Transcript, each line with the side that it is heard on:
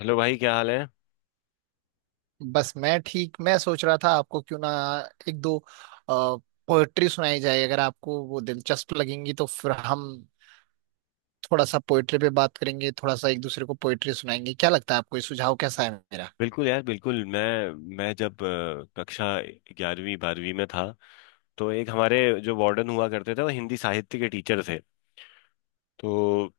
left: Hello भाई, क्या हाल है।
right: बस मैं सोच रहा था आपको क्यों ना एक दो पोएट्री सुनाई जाए, अगर आपको वो दिलचस्प लगेंगी तो फिर हम थोड़ा सा पोएट्री पे बात करेंगे, थोड़ा सा एक दूसरे को पोएट्री सुनाएंगे। क्या लगता है आपको, ये सुझाव कैसा है मेरा?
left: बिल्कुल यार, बिल्कुल मैं जब कक्षा 11वीं 12वीं में था। तो एक हमारे जो वार्डन हुआ करते थे वो हिंदी साहित्य के टीचर थे। तो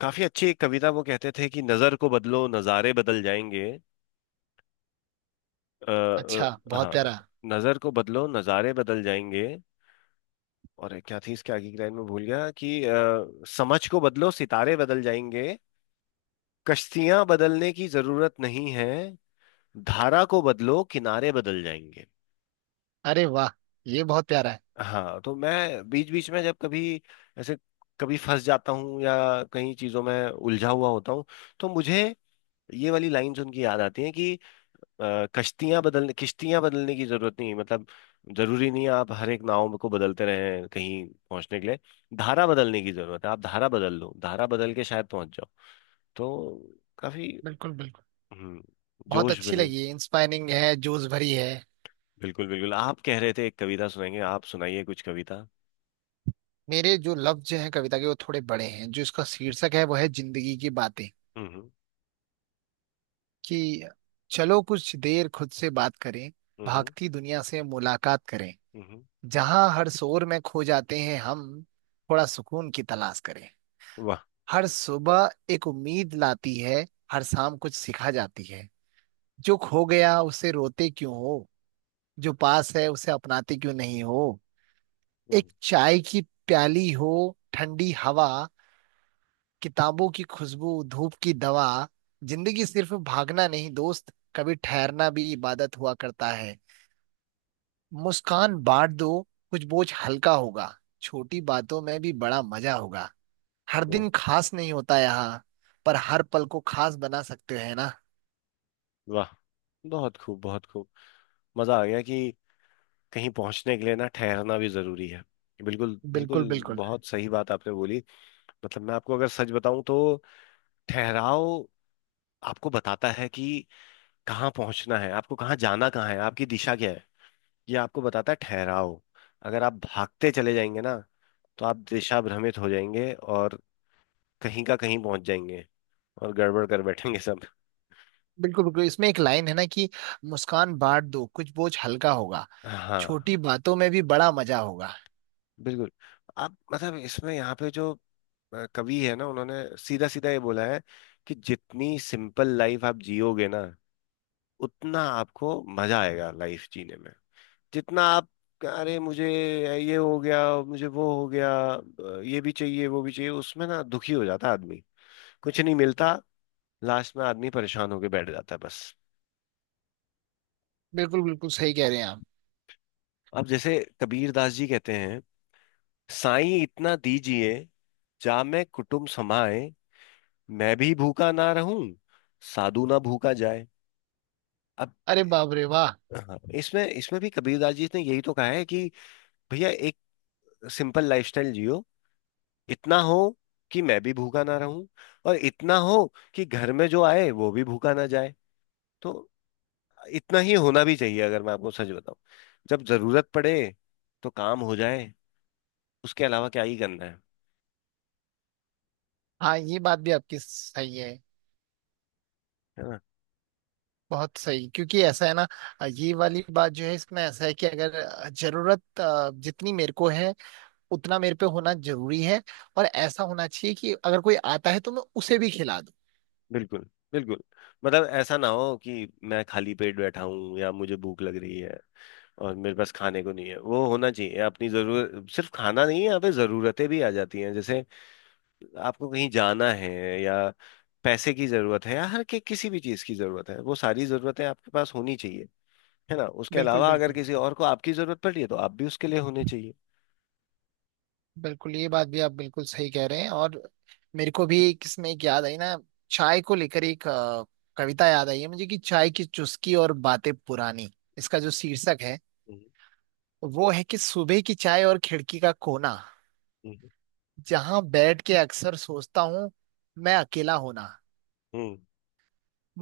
left: काफी अच्छी एक कविता वो कहते थे कि नजर को बदलो नजारे बदल जाएंगे। आ,
right: अच्छा, बहुत
left: हाँ,
right: प्यारा।
left: नजर को बदलो नजारे बदल जाएंगे। और क्या थी इसके आगे की लाइन, में भूल गया। कि समझ को बदलो सितारे बदल जाएंगे, कश्तियां बदलने की जरूरत नहीं है, धारा को बदलो किनारे बदल जाएंगे।
right: अरे वाह, ये बहुत प्यारा है।
left: हाँ, तो मैं बीच बीच में जब कभी ऐसे कभी फंस जाता हूँ या कहीं चीजों में उलझा हुआ होता हूँ, तो मुझे ये वाली लाइन सुन के याद आती है कि कश्तियां बदलने किश्तियां बदलने की जरूरत नहीं है। मतलब जरूरी नहीं है आप हर एक नाव को बदलते रहें कहीं पहुंचने के लिए। धारा बदलने की जरूरत है, आप धारा बदल लो, धारा बदल के शायद पहुंच जाओ। तो काफी।
right: बिल्कुल बिल्कुल,
left: हम्म।
right: बहुत
left: जोश
right: अच्छी
left: बने।
right: लगी, इंस्पायरिंग है, जोश भरी है।
left: बिल्कुल बिल्कुल, आप कह रहे थे एक कविता सुनाएंगे, आप सुनाइए कुछ कविता।
right: मेरे जो लफ्ज हैं कविता के वो थोड़े बड़े हैं। जो इसका शीर्षक है वो है जिंदगी की बातें।
left: हम्म।
right: कि चलो कुछ देर खुद से बात करें,
left: हम्म। हम्म।
right: भागती दुनिया से मुलाकात करें।
left: हम्म।
right: जहां हर शोर में खो जाते हैं हम, थोड़ा सुकून की तलाश करें।
left: वाह।
right: हर सुबह एक उम्मीद लाती है, हर शाम कुछ सिखा जाती है। जो खो गया उसे रोते क्यों हो, जो पास है उसे अपनाते क्यों नहीं हो।
left: हम्म।
right: एक चाय की प्याली हो, ठंडी हवा, किताबों की खुशबू, धूप की दवा। जिंदगी सिर्फ भागना नहीं दोस्त, कभी ठहरना भी इबादत हुआ करता है। मुस्कान बांट दो, कुछ बोझ हल्का होगा, छोटी बातों में भी बड़ा मजा होगा। हर
left: हम्म।
right: दिन खास नहीं होता यहाँ, पर हर पल को खास बना सकते हैं ना।
left: वाह। बहुत खूब, बहुत खूब। मजा आ गया कि कहीं पहुंचने के लिए ना ठहरना भी जरूरी है। बिल्कुल
right: बिल्कुल
left: बिल्कुल,
right: बिल्कुल।
left: बहुत सही बात आपने बोली। मतलब मैं आपको अगर सच बताऊं तो, ठहराव आपको बताता है कि कहाँ पहुंचना है आपको, कहाँ जाना कहाँ है, आपकी दिशा क्या है, ये आपको बताता है ठहराव। अगर आप भागते चले जाएंगे ना तो आप दिशा भ्रमित हो जाएंगे और कहीं का कहीं पहुंच जाएंगे और गड़बड़ कर बैठेंगे सब।
right: बिल्कुल बिल्कुल, इसमें एक लाइन है ना कि मुस्कान बांट दो, कुछ बोझ हल्का होगा,
left: हाँ।
right: छोटी बातों में भी बड़ा मजा होगा।
left: बिल्कुल। आप मतलब इसमें यहाँ पे जो कवि है ना, उन्होंने सीधा सीधा ये बोला है कि जितनी सिंपल लाइफ आप जियोगे ना, उतना आपको मजा आएगा लाइफ जीने में। जितना आप, अरे मुझे ये हो गया, मुझे वो हो गया, ये भी चाहिए वो भी चाहिए, उसमें ना दुखी हो जाता है आदमी, कुछ नहीं मिलता। लास्ट में आदमी परेशान होके बैठ जाता है बस।
right: बिल्कुल बिल्कुल, सही कह रहे हैं आप।
left: अब जैसे कबीर दास जी कहते हैं, साईं इतना दीजिए, जा मैं कुटुम्ब समाए, मैं भी भूखा ना रहूं, साधु ना भूखा जाए। अब
right: अरे बाप रे, वाह।
left: हाँ, इसमें इसमें भी कबीरदास जी ने यही तो कहा है कि भैया एक सिंपल लाइफस्टाइल जियो, इतना हो कि मैं भी भूखा ना रहूं, और इतना हो कि घर में जो आए वो भी भूखा ना जाए। तो इतना ही होना भी चाहिए, अगर मैं आपको सच बताऊं। जब जरूरत पड़े तो काम हो जाए, उसके अलावा क्या ही करना है
right: हाँ, ये बात भी आपकी सही है।
left: है ना।
right: बहुत सही, क्योंकि ऐसा है ना, ये वाली बात जो है इसमें ऐसा है कि अगर जरूरत जितनी मेरे को है उतना मेरे पे होना जरूरी है। और ऐसा होना चाहिए कि अगर कोई आता है तो मैं उसे भी खिला दूं।
left: बिल्कुल बिल्कुल। मतलब ऐसा ना हो कि मैं खाली पेट बैठा हूं या मुझे भूख लग रही है और मेरे पास खाने को नहीं है, वो होना चाहिए। अपनी जरूरत सिर्फ खाना नहीं है, यहाँ पे जरूरतें भी आ जाती हैं जैसे आपको कहीं जाना है या पैसे की जरूरत है या हर के किसी भी चीज की जरूरत है, वो सारी जरूरतें आपके पास होनी चाहिए। है ना, उसके
right: बिल्कुल
left: अलावा अगर
right: बिल्कुल।
left: किसी और को आपकी जरूरत पड़ रही है तो आप भी उसके लिए होने चाहिए।
right: बिल्कुल ये बात भी आप बिल्कुल सही कह रहे हैं। और मेरे को भी किसमें एक याद आई ना, चाय को लेकर एक कविता याद आई है मुझे कि चाय की चुस्की और बातें पुरानी। इसका जो शीर्षक है
left: हम्म।
right: वो है कि सुबह की चाय और खिड़की का कोना।
left: हम्म।
right: जहां बैठ के अक्सर सोचता हूँ मैं अकेला होना।
left: हम्म।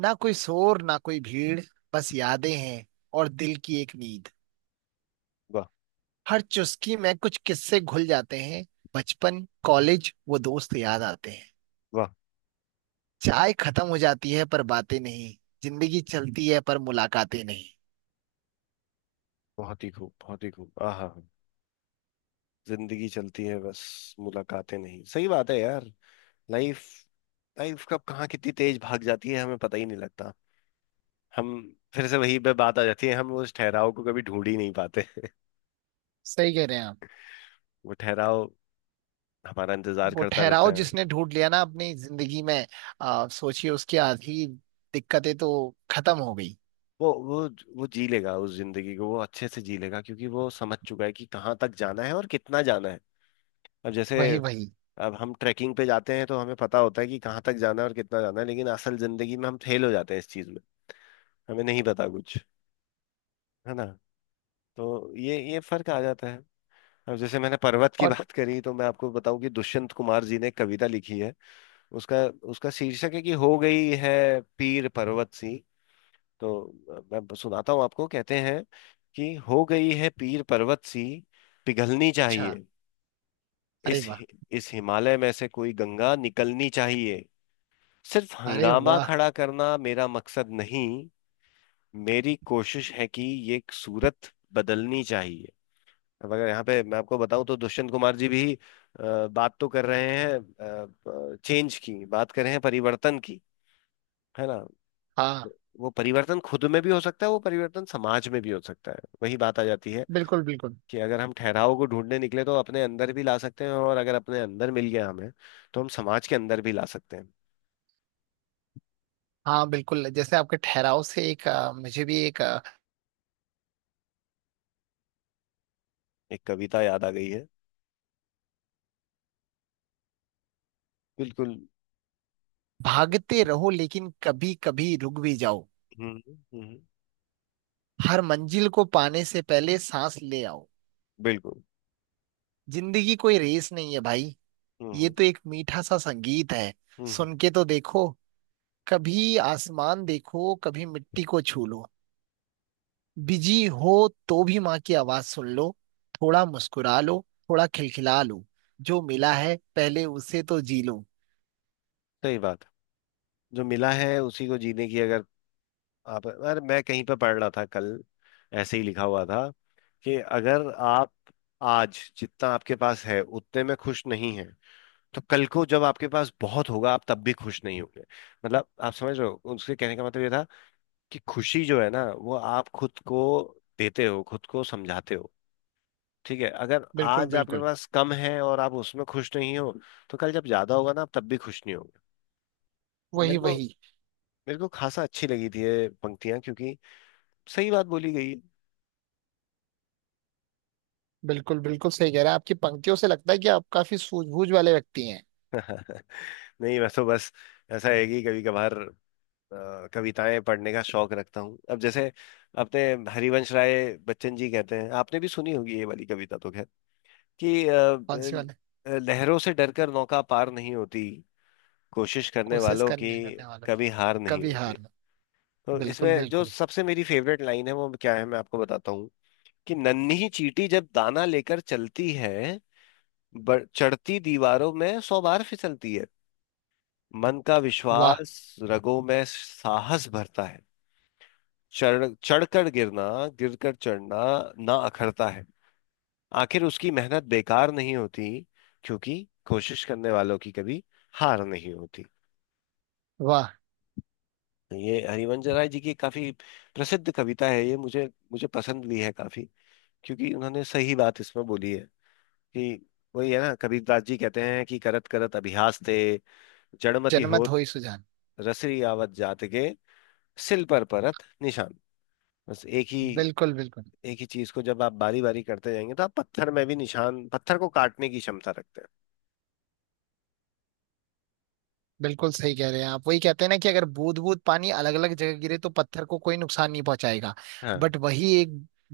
right: ना कोई शोर, ना कोई भीड़, बस यादें हैं और दिल की एक नींद।
left: वाह।
right: हर चुस्की में कुछ किस्से घुल जाते हैं, बचपन, कॉलेज, वो दोस्त याद आते हैं।
left: वाह।
right: चाय खत्म हो जाती है पर बातें नहीं, जिंदगी चलती है पर मुलाकातें नहीं।
left: बहुत ही खूब, बहुत ही खूब। आहा। जिंदगी चलती है बस मुलाकातें नहीं, सही बात है यार। लाइफ, लाइफ कब कहाँ कितनी तेज भाग जाती है, हमें पता ही नहीं लगता। हम, फिर से वही पे बात आ जाती है, हम उस ठहराव को कभी ढूंढ ही नहीं पाते।
right: सही कह रहे हैं आप।
left: वो ठहराव हमारा इंतजार
right: वो
left: करता रहता
right: ठहराव
left: है।
right: जिसने ढूंढ लिया ना अपनी जिंदगी में, सोचिए उसकी आधी दिक्कतें तो खत्म हो गई।
left: वो वो वो जी लेगा उस जिंदगी को, वो अच्छे से जी लेगा, क्योंकि वो समझ चुका है कि कहाँ तक जाना है और कितना जाना है। अब जैसे,
right: वही वही।
left: अब हम ट्रैकिंग पे जाते हैं तो हमें पता होता है कि कहाँ तक जाना है और कितना जाना है, लेकिन असल जिंदगी में हम फेल हो जाते हैं इस चीज में। हमें नहीं पता कुछ, है ना, तो ये फर्क आ जाता है। अब जैसे मैंने पर्वत की
right: और
left: बात करी तो मैं आपको बताऊं कि दुष्यंत कुमार जी ने एक कविता लिखी है। उसका उसका शीर्षक है कि हो गई है पीर पर्वत सी। तो मैं सुनाता हूँ आपको। कहते हैं कि हो गई है पीर पर्वत सी, पिघलनी
right: अच्छा।
left: चाहिए,
right: अरे
left: इस
right: वाह।
left: इस हिमालय में से कोई गंगा निकलनी चाहिए, सिर्फ
right: अरे
left: हंगामा
right: वाह।
left: खड़ा करना मेरा मकसद नहीं, मेरी कोशिश है कि ये सूरत बदलनी चाहिए। अब अगर यहाँ पे मैं आपको बताऊं तो दुष्यंत कुमार जी भी बात तो कर रहे हैं, चेंज की बात कर रहे हैं, परिवर्तन की, है ना।
right: हाँ,
left: वो परिवर्तन खुद में भी हो सकता है, वो परिवर्तन समाज में भी हो सकता है। वही बात आ जाती है
right: बिल्कुल बिल्कुल।
left: कि अगर हम ठहराव को ढूंढने निकले तो अपने अंदर भी ला सकते हैं, और अगर अपने अंदर मिल गया हमें तो हम समाज के अंदर भी ला सकते हैं।
right: हाँ बिल्कुल, जैसे आपके ठहराव से एक मुझे भी एक
left: एक कविता याद आ गई है। बिल्कुल।
right: भागते रहो लेकिन कभी कभी रुक भी जाओ।
left: हम्म। हम्म।
right: हर मंजिल को पाने से पहले सांस ले आओ।
left: बिल्कुल।
right: जिंदगी कोई रेस नहीं है भाई,
left: हम्म।
right: ये
left: हम्म।
right: तो एक मीठा सा संगीत है,
left: हम्म। हम्म।
right: सुन के तो देखो। कभी आसमान देखो, कभी मिट्टी को छू लो। बिजी हो तो भी माँ की आवाज सुन लो। थोड़ा मुस्कुरा लो, थोड़ा खिलखिला लो, जो मिला है पहले उसे तो जी लो।
left: सही बात। जो मिला है उसी को जीने की, अगर आप, अरे मैं कहीं पे पढ़ रहा था कल, ऐसे ही लिखा हुआ था कि अगर आप आज जितना आपके पास है उतने में खुश नहीं है, तो कल को जब आपके पास बहुत होगा आप तब भी खुश नहीं होंगे। मतलब आप समझ रहे हो, उसके कहने का मतलब ये था कि खुशी जो है ना, वो आप खुद को देते हो, खुद को समझाते हो। ठीक है, अगर
right: बिल्कुल
left: आज आपके
right: बिल्कुल।
left: पास कम है और आप उसमें खुश नहीं हो तो कल जब ज्यादा होगा ना आप तब भी खुश नहीं होगे।
right: वही
left: मेरे को
right: वही।
left: मेरे को खासा अच्छी लगी थी ये पंक्तियां, क्योंकि सही बात बोली गई है।
right: बिल्कुल बिल्कुल, सही कह रहे हैं। आपकी पंक्तियों से लगता है कि आप काफी सूझबूझ वाले व्यक्ति हैं।
left: नहीं, वैसे तो बस ऐसा है कि कभी कभार कविताएं पढ़ने का शौक रखता हूँ। अब जैसे अपने हरिवंश राय बच्चन जी कहते हैं, आपने भी सुनी होगी ये वाली कविता तो, खैर, कि
right: कौन सी वाले?
left: लहरों से डरकर नौका पार नहीं होती, कोशिश करने
right: कोशिश
left: वालों की
right: करने करने वालों की
left: कभी हार नहीं
right: कभी
left: होती।
right: हार ना।
left: तो
right: बिल्कुल
left: इसमें जो
right: बिल्कुल।
left: सबसे मेरी फेवरेट लाइन है वो क्या है, मैं आपको बताता हूँ, कि नन्ही चींटी जब दाना लेकर चलती है, चढ़ती दीवारों में 100 बार फिसलती है, मन का
right: वाह।
left: विश्वास रगों में साहस भरता है, चढ़ चढ़कर गिरना, गिरकर चढ़ना ना अखरता है, आखिर उसकी मेहनत बेकार नहीं होती, क्योंकि कोशिश करने वालों की कभी हार नहीं होती।
right: वाह।
left: ये हरिवंश राय जी की काफी प्रसिद्ध कविता है, ये मुझे मुझे पसंद भी है काफी, क्योंकि उन्होंने सही बात इसमें बोली है कि, वही है ना, कबीरदास जी कहते हैं कि करत करत अभ्यास ते जड़मति
right: जनमत
left: होत,
right: हो ही सुजान।
left: रसरी आवत जात के सिल पर परत निशान। बस एक ही,
right: बिल्कुल बिल्कुल।
left: एक ही चीज को जब आप बारी बारी करते जाएंगे तो आप पत्थर में भी निशान, पत्थर को काटने की क्षमता रखते हैं।
right: बिल्कुल सही कह रहे हैं आप। वही कहते हैं ना कि अगर बूंद बूंद पानी अलग अलग जगह गिरे तो पत्थर को कोई नुकसान नहीं पहुंचाएगा।
left: हाँ।
right: बट वही एक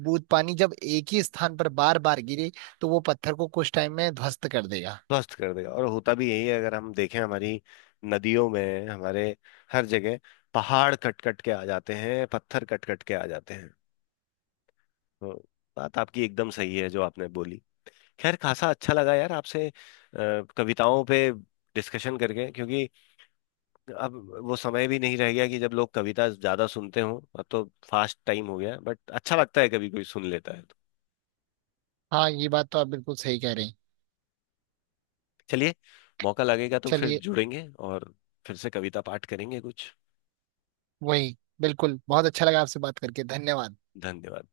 right: बूंद पानी जब एक ही स्थान पर बार बार गिरे तो वो पत्थर को कुछ टाइम में ध्वस्त कर देगा।
left: ध्वस्त कर देगा, और होता भी यही है, अगर हम देखें हमारी नदियों में, हमारे हर जगह पहाड़ कट कट के आ जाते हैं, पत्थर कट कट के आ जाते हैं। तो बात आपकी एकदम सही है जो आपने बोली। खैर, खासा अच्छा लगा यार आपसे कविताओं पे डिस्कशन करके, क्योंकि अब वो समय भी नहीं रह गया कि जब लोग कविता ज्यादा सुनते हों। अब तो फास्ट टाइम हो गया, बट अच्छा लगता है कभी कोई सुन लेता है तो।
right: हाँ, ये बात तो आप बिल्कुल सही कह रहे हैं।
left: चलिए, मौका लगेगा तो फिर
right: चलिए।
left: जुड़ेंगे और फिर से कविता पाठ करेंगे कुछ।
right: वही बिल्कुल, बहुत अच्छा लगा आपसे बात करके, धन्यवाद।
left: धन्यवाद।